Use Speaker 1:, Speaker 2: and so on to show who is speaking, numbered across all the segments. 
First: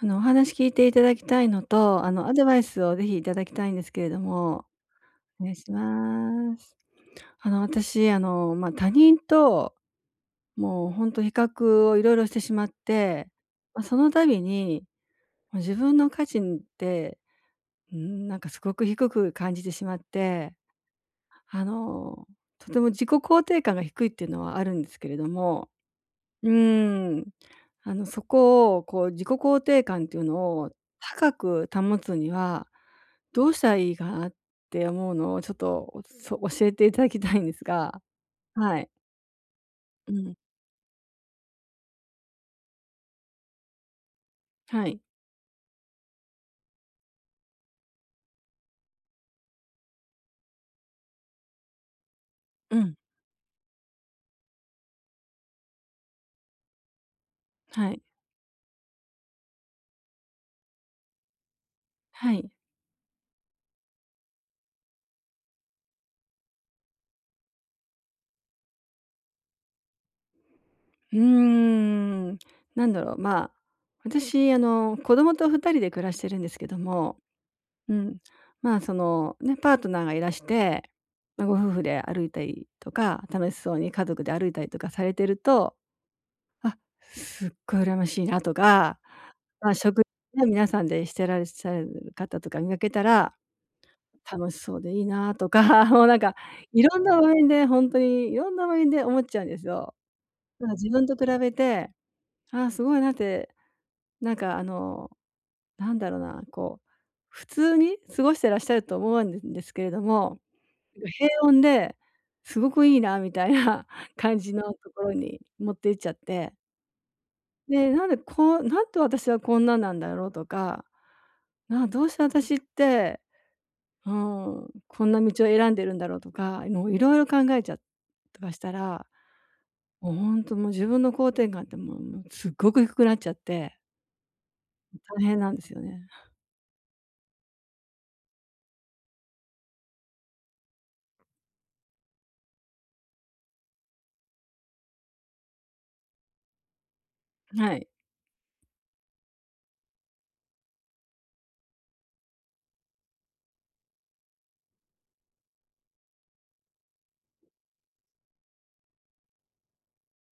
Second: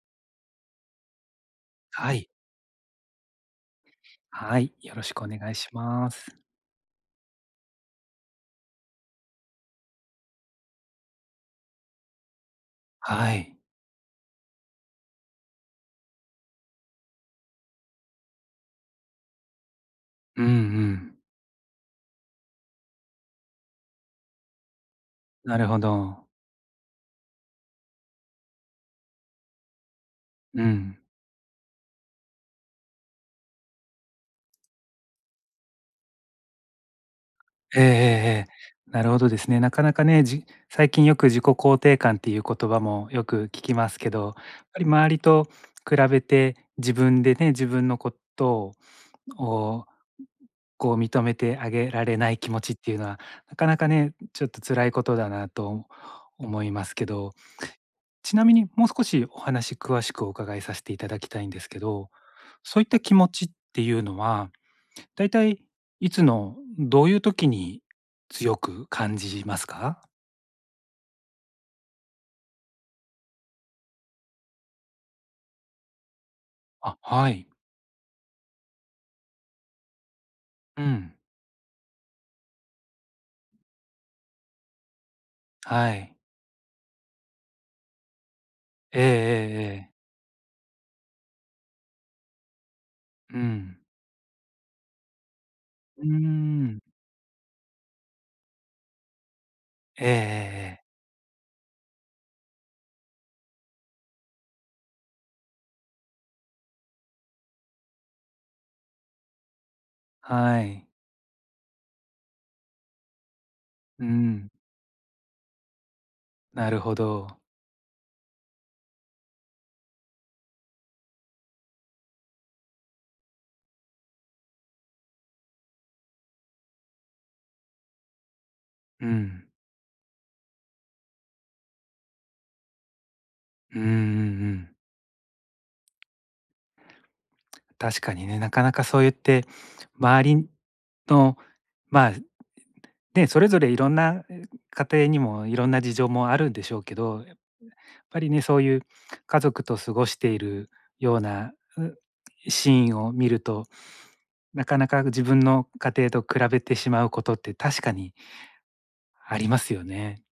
Speaker 1: お話聞いていただきたいのと、
Speaker 2: はい。
Speaker 1: アドバイスをぜひいただきたいんですけれど
Speaker 2: は
Speaker 1: も、
Speaker 2: い。よろしくお
Speaker 1: お
Speaker 2: 願
Speaker 1: 願
Speaker 2: い
Speaker 1: い
Speaker 2: し
Speaker 1: し
Speaker 2: ます。
Speaker 1: ます。私、まあ、他人と、もう本当比較をいろいろしてしまって、
Speaker 2: はい。
Speaker 1: まあ、その度に、もう自分の価値って、なんかすごく低く感じてしまっ
Speaker 2: うんう
Speaker 1: て、
Speaker 2: ん。
Speaker 1: あの、とても自己肯定感が低いっていうのはあるんですけれど
Speaker 2: なる
Speaker 1: も。
Speaker 2: ほど。
Speaker 1: うーん。そこを、こう、自己肯定感っていうの
Speaker 2: う
Speaker 1: を
Speaker 2: ん。
Speaker 1: 高く保つには、どうしたらいいかなって思うのを、ちょっと、教えていただきたいんです
Speaker 2: ええええ
Speaker 1: が。
Speaker 2: ええ。
Speaker 1: はい。
Speaker 2: なるほどですね。なかなか
Speaker 1: う
Speaker 2: ね、
Speaker 1: ん。
Speaker 2: 最近よく自己肯定感っていう言葉もよく聞きますけど、やっぱり
Speaker 1: はい。
Speaker 2: 周りと比べて自分でね、自分のことをこう認めてあげられない気持ちっ
Speaker 1: う
Speaker 2: て
Speaker 1: ん。
Speaker 2: いうのは、なかなかね、ちょっと辛いことだなと思いますけど、
Speaker 1: はい。
Speaker 2: ちなみにもう少しお話詳しくお伺いさせていただきたいんですけど、
Speaker 1: はい。
Speaker 2: そういった気持ちっていうのは、だいたいいつのどういう時に強く感じますか？
Speaker 1: うーん。なんだろう、まあ、私、子供と2人で暮らしてるんですけど
Speaker 2: あ、
Speaker 1: も、
Speaker 2: はい。
Speaker 1: うん。まあ、その、ね、パートナーがいらし
Speaker 2: う
Speaker 1: て、
Speaker 2: ん。
Speaker 1: ま、ご夫婦で歩いたりとか、楽しそうに家族で歩いたりとかされてると、
Speaker 2: はい。
Speaker 1: あ、すっごい羨ましいなとか、
Speaker 2: ええええ
Speaker 1: まあ、
Speaker 2: ええ。
Speaker 1: 食事ね、皆さんでしてらっしゃる方とか見かけたら、
Speaker 2: うん。
Speaker 1: 楽しそうでいいなとか、も
Speaker 2: う
Speaker 1: う
Speaker 2: ー
Speaker 1: なんか、
Speaker 2: ん。
Speaker 1: いろんな場面でほんとにいろんな場面で思っちゃうんですよ。
Speaker 2: ええええ
Speaker 1: なんか
Speaker 2: ええ。
Speaker 1: 自分と比べて、ああ、すごいなって、なんかなんだろうな、こう、普通に過ごしてらっしゃると思うんでですけれども、
Speaker 2: はい。
Speaker 1: 平穏で、すごくいいなみたいな
Speaker 2: う
Speaker 1: 感
Speaker 2: ん。
Speaker 1: じのところに持っていっちゃって。
Speaker 2: なるほど。
Speaker 1: で、なんで私はこんななんだろうとか、どうして私って、うん、こんな道を選んでるんだろうとか、もういろいろ考えちゃとかしたら、
Speaker 2: うん。
Speaker 1: もう本当もう自分の肯定感ってもうすっごく低くなっちゃって、
Speaker 2: うんうんうん。
Speaker 1: 大変なんですよね。
Speaker 2: 確かにね、なかなかそう言って周りの、まあ、でそれぞれいろんな家庭にもいろんな事情もあるんでしょうけど、やっ
Speaker 1: はい。
Speaker 2: ぱりね、そういう家族と過ごしているような、シーンを見ると、なかなか自分の家庭と比べてしまうことって確かにありますよね。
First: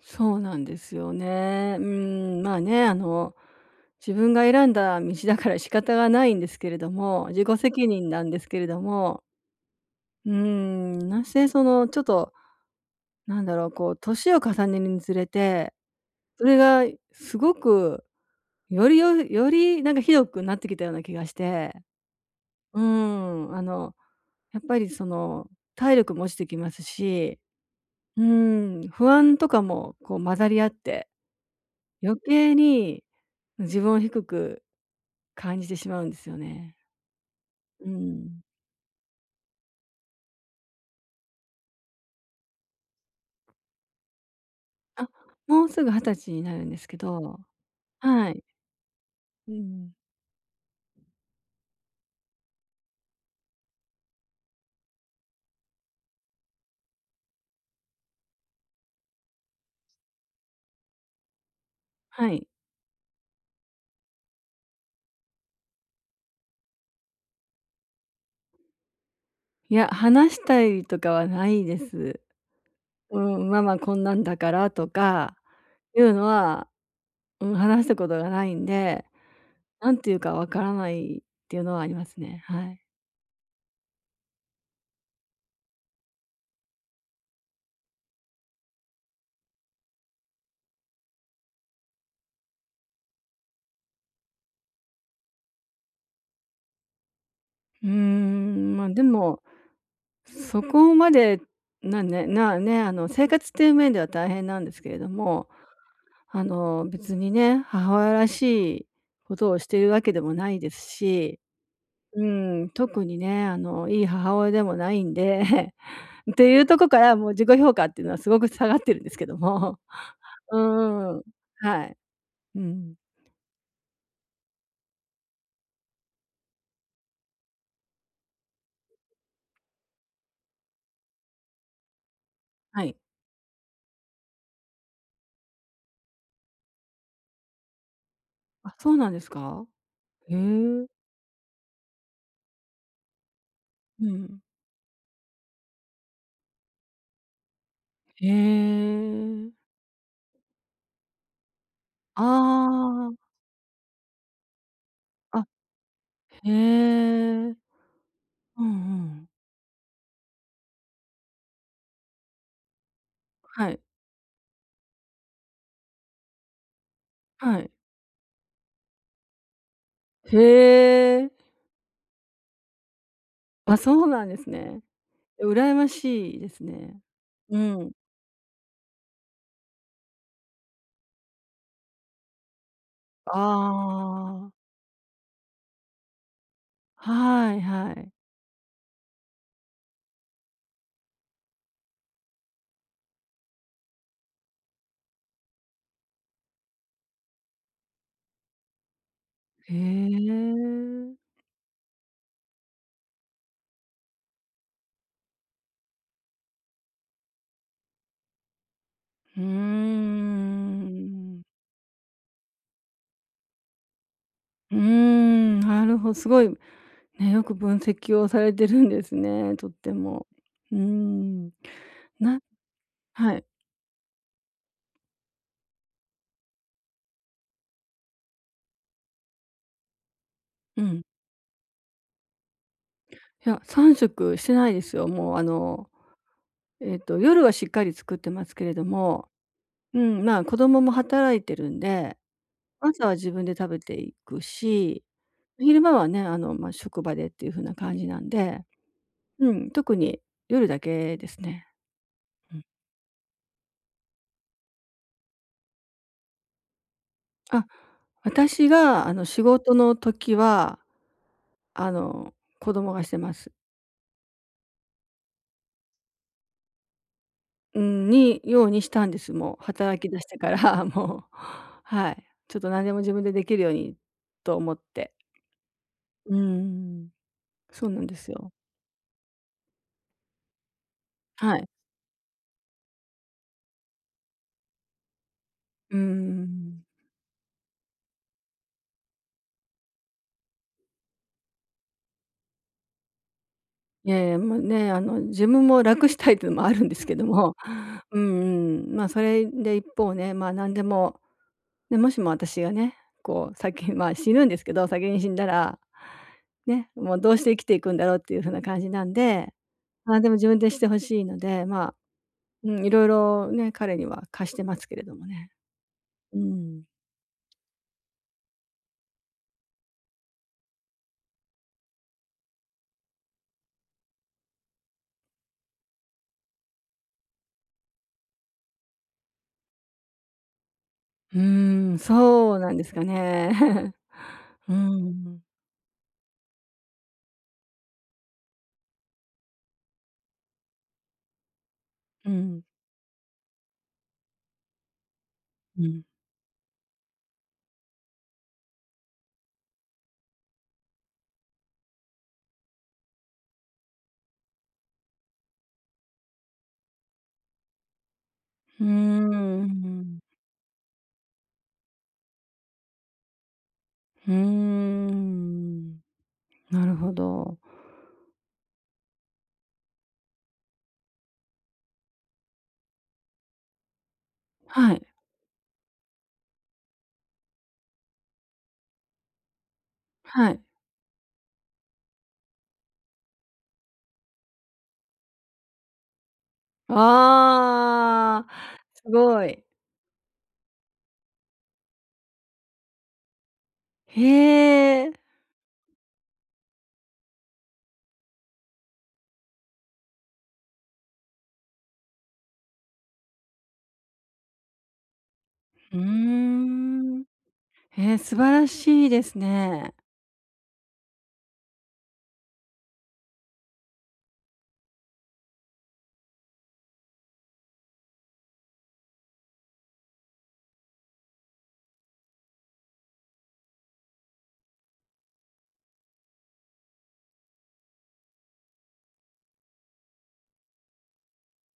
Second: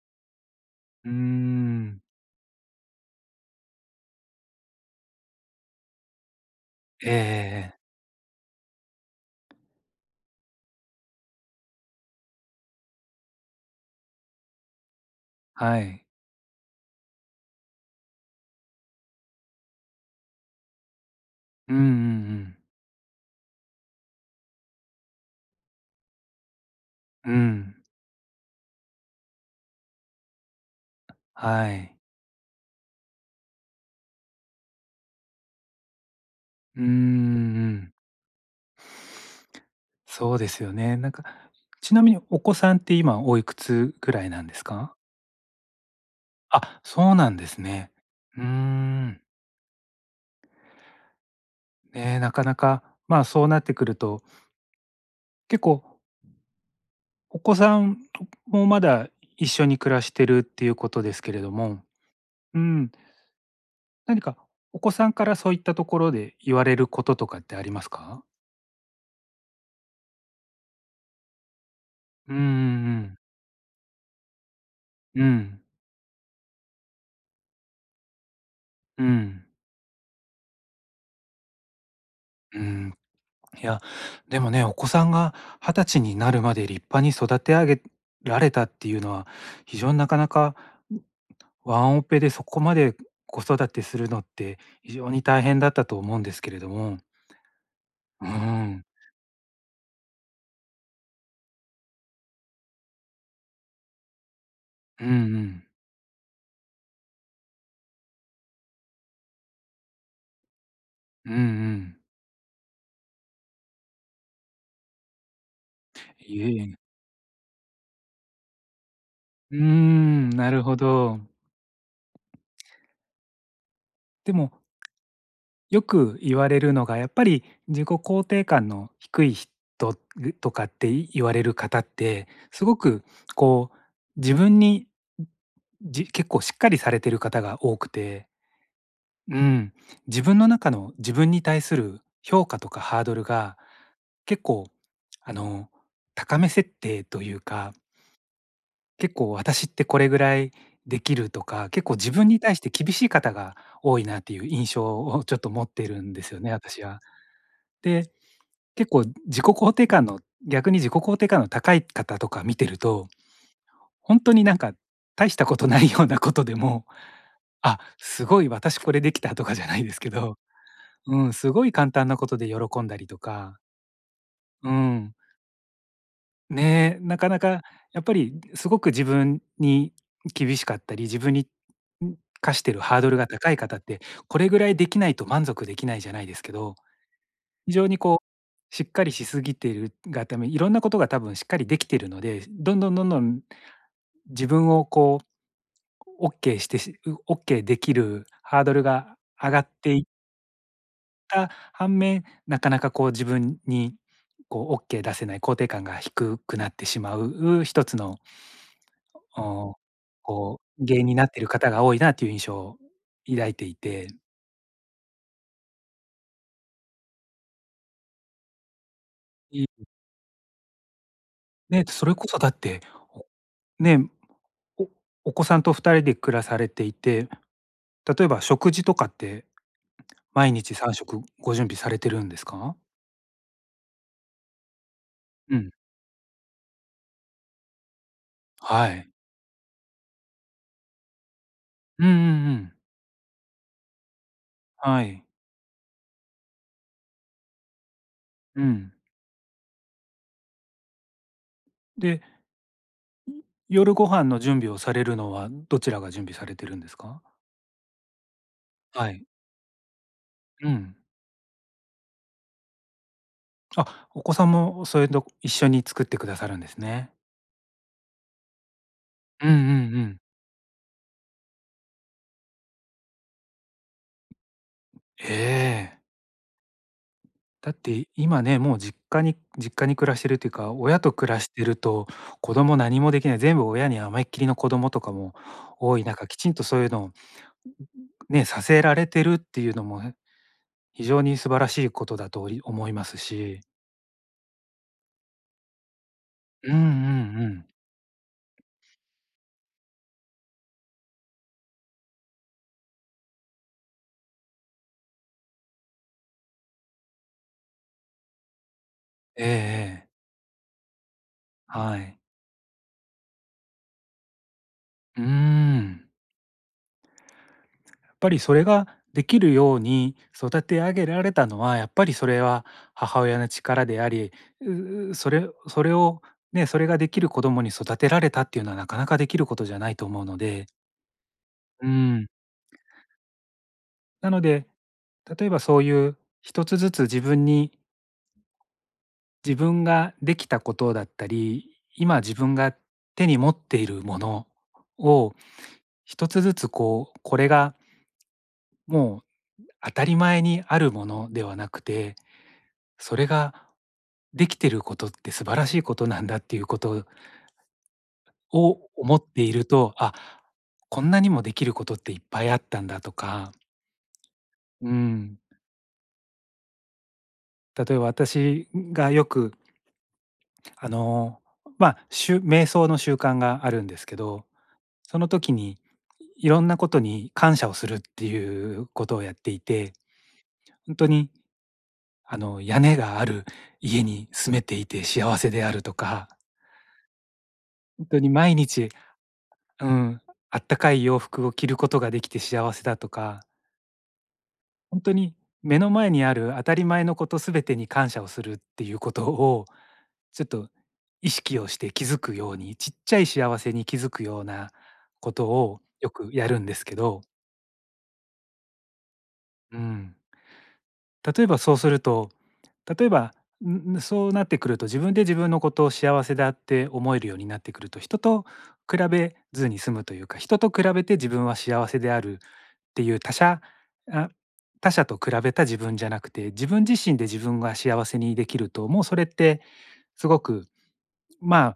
Speaker 1: そうなんです
Speaker 2: うー
Speaker 1: よね。う
Speaker 2: ん。
Speaker 1: ん、まあね、自分が選んだ道だから仕方がないんですけれど
Speaker 2: ええ
Speaker 1: も、自己
Speaker 2: ええ。
Speaker 1: 責任なんですけれども、うん、なんせそのちょっとなんだろう、こう年を重ねるにつれて、
Speaker 2: はい。
Speaker 1: それがすごくよりなんかひどくなってきたような気がして。
Speaker 2: うんうんうん。
Speaker 1: うーん、あの、やっぱりその体力も落ちてきます
Speaker 2: う
Speaker 1: し、
Speaker 2: ん。
Speaker 1: 不安とかもこう混ざり合って、
Speaker 2: はい。
Speaker 1: 余計に自分を低く感じてしまうんですよね。
Speaker 2: うんうんう
Speaker 1: う
Speaker 2: ん。
Speaker 1: ん。
Speaker 2: そうですよね。なんか、ちなみにお子さんって今おいくつぐらいなんですか？
Speaker 1: あ、もうすぐ二十歳になるんで
Speaker 2: あ、
Speaker 1: すけ
Speaker 2: そうなん
Speaker 1: ど。
Speaker 2: ですね。
Speaker 1: は
Speaker 2: うー
Speaker 1: い。
Speaker 2: ん。
Speaker 1: うん。
Speaker 2: ね、なかなか、まあ、そうなってくると、結構お子さんもまだ一緒に暮らしてるっていうことですけれども、
Speaker 1: はい。
Speaker 2: うん、何かお子さんからそういったところで言われることとかってありますか？
Speaker 1: いや、話したりとかはないです。
Speaker 2: うんうん
Speaker 1: うん、ママこんなんだからと
Speaker 2: うん。う
Speaker 1: か
Speaker 2: ん。
Speaker 1: いうのは、うん、話したことがないん
Speaker 2: う
Speaker 1: で、
Speaker 2: ん。
Speaker 1: なんていうかわからないっていうのはありますね。
Speaker 2: う
Speaker 1: はい。
Speaker 2: ん。いや、でもね、お子さんが20歳になるまで立派に育て上げられたっていうのは、非常になかなかワンオペでそこまで子育てするのって非常に大変だったと思うんですけれども。うーん。
Speaker 1: ま、でも、そこまで、なねなね、あの、生活っていう面では大変なんですけれ
Speaker 2: うん
Speaker 1: ど
Speaker 2: う
Speaker 1: も、
Speaker 2: ん。
Speaker 1: 別にね、母親らしいことをしているわけでもないです
Speaker 2: うんう
Speaker 1: し、
Speaker 2: ん。
Speaker 1: うん、特にね、いい母親でもないんで、っ
Speaker 2: い
Speaker 1: て
Speaker 2: えい
Speaker 1: いう
Speaker 2: え。
Speaker 1: とこからもう自己評価っていうのはすごく下がってるんですけど
Speaker 2: うー
Speaker 1: も。
Speaker 2: ん、な
Speaker 1: う
Speaker 2: るほ
Speaker 1: んうん
Speaker 2: ど。
Speaker 1: うん。はい。うん。
Speaker 2: でも、よく言われるのが、やっぱり自己肯定感の低い人とかって言われる方って、すご
Speaker 1: はい。
Speaker 2: くこう自分に、結構しっかりされてる方が多くて
Speaker 1: あ、そうなんです
Speaker 2: う
Speaker 1: か？
Speaker 2: ん、自
Speaker 1: へ
Speaker 2: 分の中
Speaker 1: え。
Speaker 2: の自分に対する評価とかハードルが
Speaker 1: うん。
Speaker 2: 結構あの高め設定というか
Speaker 1: へ
Speaker 2: 結構
Speaker 1: え。
Speaker 2: 私ってこれぐらいできるとか結構自分に対して厳しい
Speaker 1: あ
Speaker 2: 方が多いなっていう印象をちょ
Speaker 1: あ、
Speaker 2: っ
Speaker 1: あ、
Speaker 2: と持ってるんですよ
Speaker 1: へ
Speaker 2: ね私は。
Speaker 1: え。
Speaker 2: で
Speaker 1: うんう
Speaker 2: 結構
Speaker 1: ん。
Speaker 2: 自己肯定感の逆に自己肯定感の高い方とか見てると
Speaker 1: はい、
Speaker 2: 本当になんか大したことないようなことでも
Speaker 1: はい。
Speaker 2: あすごい私これできたとかじゃないですけど
Speaker 1: へ
Speaker 2: う
Speaker 1: え。
Speaker 2: ん、すごい簡単なことで喜んだりとか、
Speaker 1: あ、そうなんです
Speaker 2: う
Speaker 1: ね。
Speaker 2: ん、
Speaker 1: 羨ましいです
Speaker 2: ねえ、
Speaker 1: ね。
Speaker 2: なかな
Speaker 1: う
Speaker 2: か
Speaker 1: ん。
Speaker 2: やっぱりすごく自分に厳しかったり、自分にん課してるハードルが
Speaker 1: あ
Speaker 2: 高い方って、これ
Speaker 1: あ、
Speaker 2: ぐらいできないと満足できないじゃないですけど、
Speaker 1: はい
Speaker 2: 非常
Speaker 1: は
Speaker 2: に
Speaker 1: い。
Speaker 2: こうしっかりしすぎてるがため、いろんなことが多分しっかりできてるので、どんどんどんどん自分をこうオッケーしてしオッケーできるハードルが上がっ
Speaker 1: へ
Speaker 2: ていっっ
Speaker 1: え。
Speaker 2: た反面、なかなかこう自分にこうオッケー出せない肯定感が低くなってしまう一つの、
Speaker 1: うー
Speaker 2: お、こう原因になってい
Speaker 1: ん。
Speaker 2: る方が多いなという印象を抱いていて、
Speaker 1: うーん、なるほど、すごいね、よく分析をされてるんですね、
Speaker 2: い
Speaker 1: とっても。うーん。
Speaker 2: ね、それこそ
Speaker 1: な
Speaker 2: だって、お
Speaker 1: はい。
Speaker 2: ね、おお子さんと二人で暮らされていて、例えば食事とかって毎日
Speaker 1: う
Speaker 2: 三
Speaker 1: ん。
Speaker 2: 食ご準備されてるんですか？
Speaker 1: いや、3食しょくしてないですよ。もう
Speaker 2: うん、
Speaker 1: 夜はしっかり作ってますけれど
Speaker 2: はい。
Speaker 1: も、うん、まあ、子供も働いてるん
Speaker 2: うんう
Speaker 1: で、
Speaker 2: んうん。
Speaker 1: 朝は自分で食べていく
Speaker 2: は
Speaker 1: し、
Speaker 2: い。
Speaker 1: 昼間はね、ま、職場でっていう風な感じなん
Speaker 2: う
Speaker 1: で、
Speaker 2: ん。
Speaker 1: うん、特に夜だけですね。
Speaker 2: で
Speaker 1: うん。
Speaker 2: 夜ご飯の準備をされるのは、どちらが準備されてるんですか？
Speaker 1: あ、私が
Speaker 2: はい。
Speaker 1: 仕事の時
Speaker 2: う
Speaker 1: は、
Speaker 2: ん。
Speaker 1: あの、子供がしてます。
Speaker 2: あ、お子さんもそういうの一緒に作ってくださるんですね。
Speaker 1: うん、にようにしたんです。
Speaker 2: うんう
Speaker 1: もう
Speaker 2: ん
Speaker 1: 働
Speaker 2: う
Speaker 1: き出
Speaker 2: ん。
Speaker 1: してから もう、はい。ちょっと何でも自分でできるようにと思って。
Speaker 2: ええ。
Speaker 1: うーん、
Speaker 2: だっ
Speaker 1: そうなん
Speaker 2: て
Speaker 1: です
Speaker 2: 今
Speaker 1: よ。
Speaker 2: ね、もう実家に暮らしてるっていうか、親と暮らし
Speaker 1: は
Speaker 2: て
Speaker 1: い。
Speaker 2: ると、子供何もできない、全部親に甘えっきりの子供とかも
Speaker 1: う
Speaker 2: 多い中、きちんとそう
Speaker 1: ん。
Speaker 2: いうのをね、させられてるっていうのも、非常に素晴らしいことだと思いますし。
Speaker 1: いやいや、もうね、自分も楽したいっていうのも
Speaker 2: う
Speaker 1: あ
Speaker 2: んうん
Speaker 1: るんですけど
Speaker 2: う
Speaker 1: も、
Speaker 2: ん。
Speaker 1: うんうん、まあ、それで一方ね、ま、何でも、ね、もしも私がね、こう先まあ、死ぬんですけど、先に死んだら、ね、もうどうして生きていくんだろうっていうふうな感じなん
Speaker 2: ええ
Speaker 1: で、
Speaker 2: ええ。
Speaker 1: 何でも自分でしてほしいので、まあ
Speaker 2: はい。
Speaker 1: うん、いろいろね、彼には貸してますけれど
Speaker 2: うー
Speaker 1: もね。
Speaker 2: ん。
Speaker 1: うん。
Speaker 2: やっぱりそれができるように育て上げられたのは、やっぱりそれは母親の力であり、ううそれそれをね、それができる子供に育てられたっていうのはなかなかできることじゃないと思うので、
Speaker 1: うー
Speaker 2: う
Speaker 1: ん、
Speaker 2: ん。
Speaker 1: そうなんですかね。
Speaker 2: なので、
Speaker 1: うん。
Speaker 2: 例えばそういう一つずつ自分に自分ができたことだったり、今
Speaker 1: う
Speaker 2: 自分
Speaker 1: ん。
Speaker 2: が手に持っているものを
Speaker 1: うん。
Speaker 2: 一つずつこう、これがもう当たり前にあるものではなくて、それができてることって素晴らしいことなんだっていうこと
Speaker 1: うー
Speaker 2: を思っていると、あ、
Speaker 1: ん。
Speaker 2: こんなにもできることっていっぱいあったんだとか、
Speaker 1: うー
Speaker 2: うん、
Speaker 1: ん。なるほど。
Speaker 2: 例えば私がよく、あの、ま、瞑想の習慣があるんですけど、
Speaker 1: はい、
Speaker 2: その時にいろんなことに感謝をするっていうことをやっていて、
Speaker 1: はい。
Speaker 2: 本当に、あの、屋根がある家に住めていて幸せであるとか、本当に
Speaker 1: あ
Speaker 2: 毎
Speaker 1: あ、
Speaker 2: 日
Speaker 1: すごい。
Speaker 2: うん、あったかい洋服を着ることができて幸せだとか、本
Speaker 1: へえ。
Speaker 2: 当に目の前にある当たり前のこと全てに感謝をするっていうことを、ちょっと意識をして気づくように、ちっちゃい幸せに気づくようなことを
Speaker 1: う
Speaker 2: よくや
Speaker 1: ー
Speaker 2: るんですけど、
Speaker 1: ん。素晴らしいです
Speaker 2: う
Speaker 1: ね。
Speaker 2: ん。例えばそうすると、例えば、そうなってくると自分で自分のことを幸せだって思えるようになってくると、人と比べずに済むというか、人と比べて自分は幸せであるっていうあ他者と比べた自分じゃなくて、自分自身で自分が幸せにできると、もうそれってすごく、ま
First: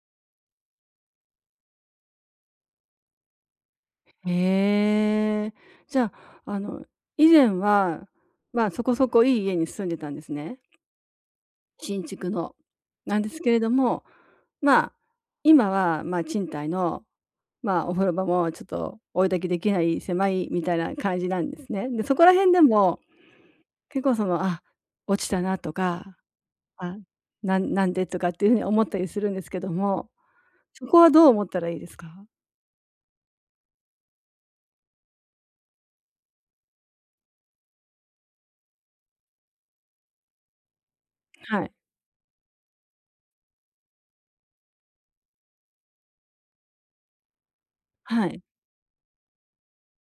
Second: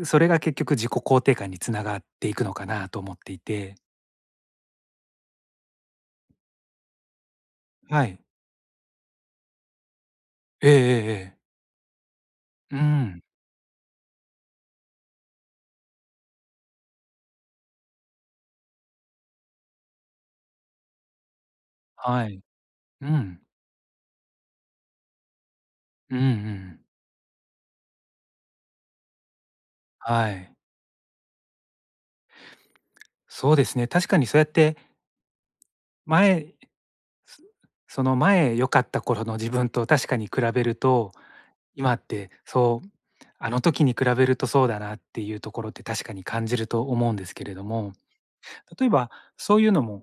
Speaker 2: あ、それが結局自己肯定感につながっていくのかなと思っていて。
Speaker 1: へえ。じゃあ、あの、以前
Speaker 2: は
Speaker 1: は、
Speaker 2: い。
Speaker 1: まあ、そこそこいい家に住んでたんですね。
Speaker 2: ええええええ。
Speaker 1: 新築の。
Speaker 2: う
Speaker 1: なん
Speaker 2: ん。
Speaker 1: ですけれども、まあ、今は、まあ、賃貸の、まあ、お風呂場もちょっと追い焚きできない狭いみたいな感じなんですね。で、そこ
Speaker 2: は
Speaker 1: ら
Speaker 2: い。
Speaker 1: 辺でも
Speaker 2: うん。
Speaker 1: 結構その、あ、落ちたなと
Speaker 2: う
Speaker 1: か、
Speaker 2: んうん。
Speaker 1: あ、なんでとかっていうふうに思ったりするんですけども、
Speaker 2: はい。
Speaker 1: そこはどう思ったらいいですか？
Speaker 2: そうですね、確かにそうやって前そその前良かった頃の自分と確かに比べると
Speaker 1: はい。
Speaker 2: 今ってそう、あの時に比べるとそうだなっていうところって確かに感じると思うんですけれども、
Speaker 1: はい。
Speaker 2: 例えばそういうのも、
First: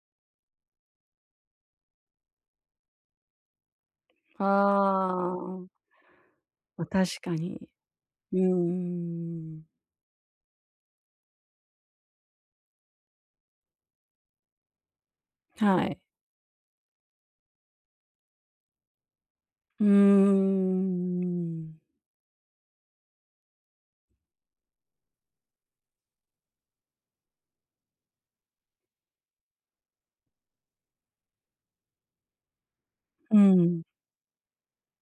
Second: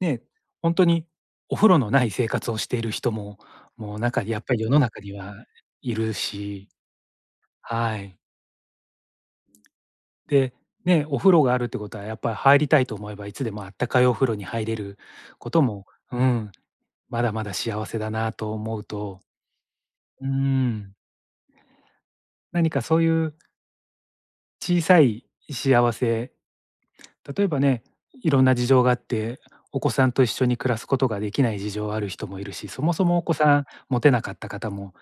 Speaker 2: ね、本当にお風呂のない生活をしている人も、もう中にやっぱり世の中には
Speaker 1: ああ、
Speaker 2: いるし、
Speaker 1: ま、確かに。
Speaker 2: はい。
Speaker 1: うーん、
Speaker 2: で、ね、お風呂があるってことはやっぱり入りたいと思えばいつでもあったかいお風呂に入れること
Speaker 1: は
Speaker 2: も、
Speaker 1: い。
Speaker 2: うん、まだまだ幸せだなと思うと、
Speaker 1: うー
Speaker 2: うん、
Speaker 1: ん、
Speaker 2: 何かそういう小さい幸せ例えばね、いろんな事情があって、お子さんと一緒に暮らすことができない事情ある人もいるし、そもそもお子
Speaker 1: う
Speaker 2: さん
Speaker 1: ん。
Speaker 2: 持てなかった方も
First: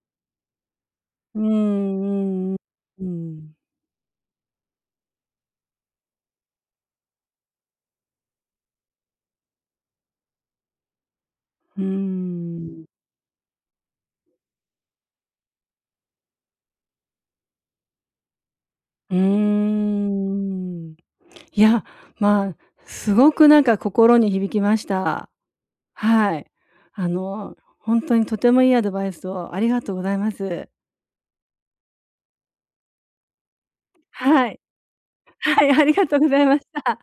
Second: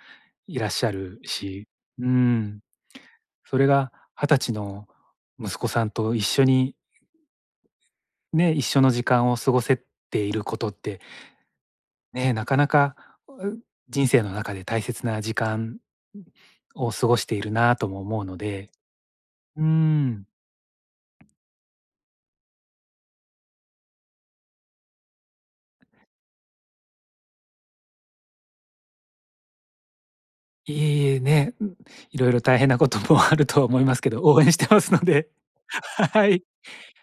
Speaker 2: いらっしゃる
Speaker 1: う
Speaker 2: し、う
Speaker 1: んうんうん。
Speaker 2: ん、
Speaker 1: うん。
Speaker 2: それが20歳の息子さんと一緒にね、一緒の時間を過ごせていることって、
Speaker 1: うー
Speaker 2: ね、なかな
Speaker 1: ん。
Speaker 2: か、う人生の中で大切な時間を過ごしているなとも思うので、
Speaker 1: う
Speaker 2: う
Speaker 1: ー
Speaker 2: ん、
Speaker 1: ん。いや、まあ、すごくなんか心に響きました。はい。ほんとにとてもいいアドバイスをありがとうございます。
Speaker 2: いえいえ、ね、いろいろ大変なこともあるとは思いますけど、応
Speaker 1: は
Speaker 2: 援し
Speaker 1: い。
Speaker 2: てますので。
Speaker 1: はい、ありがとう
Speaker 2: は
Speaker 1: ござ
Speaker 2: い。
Speaker 1: いました。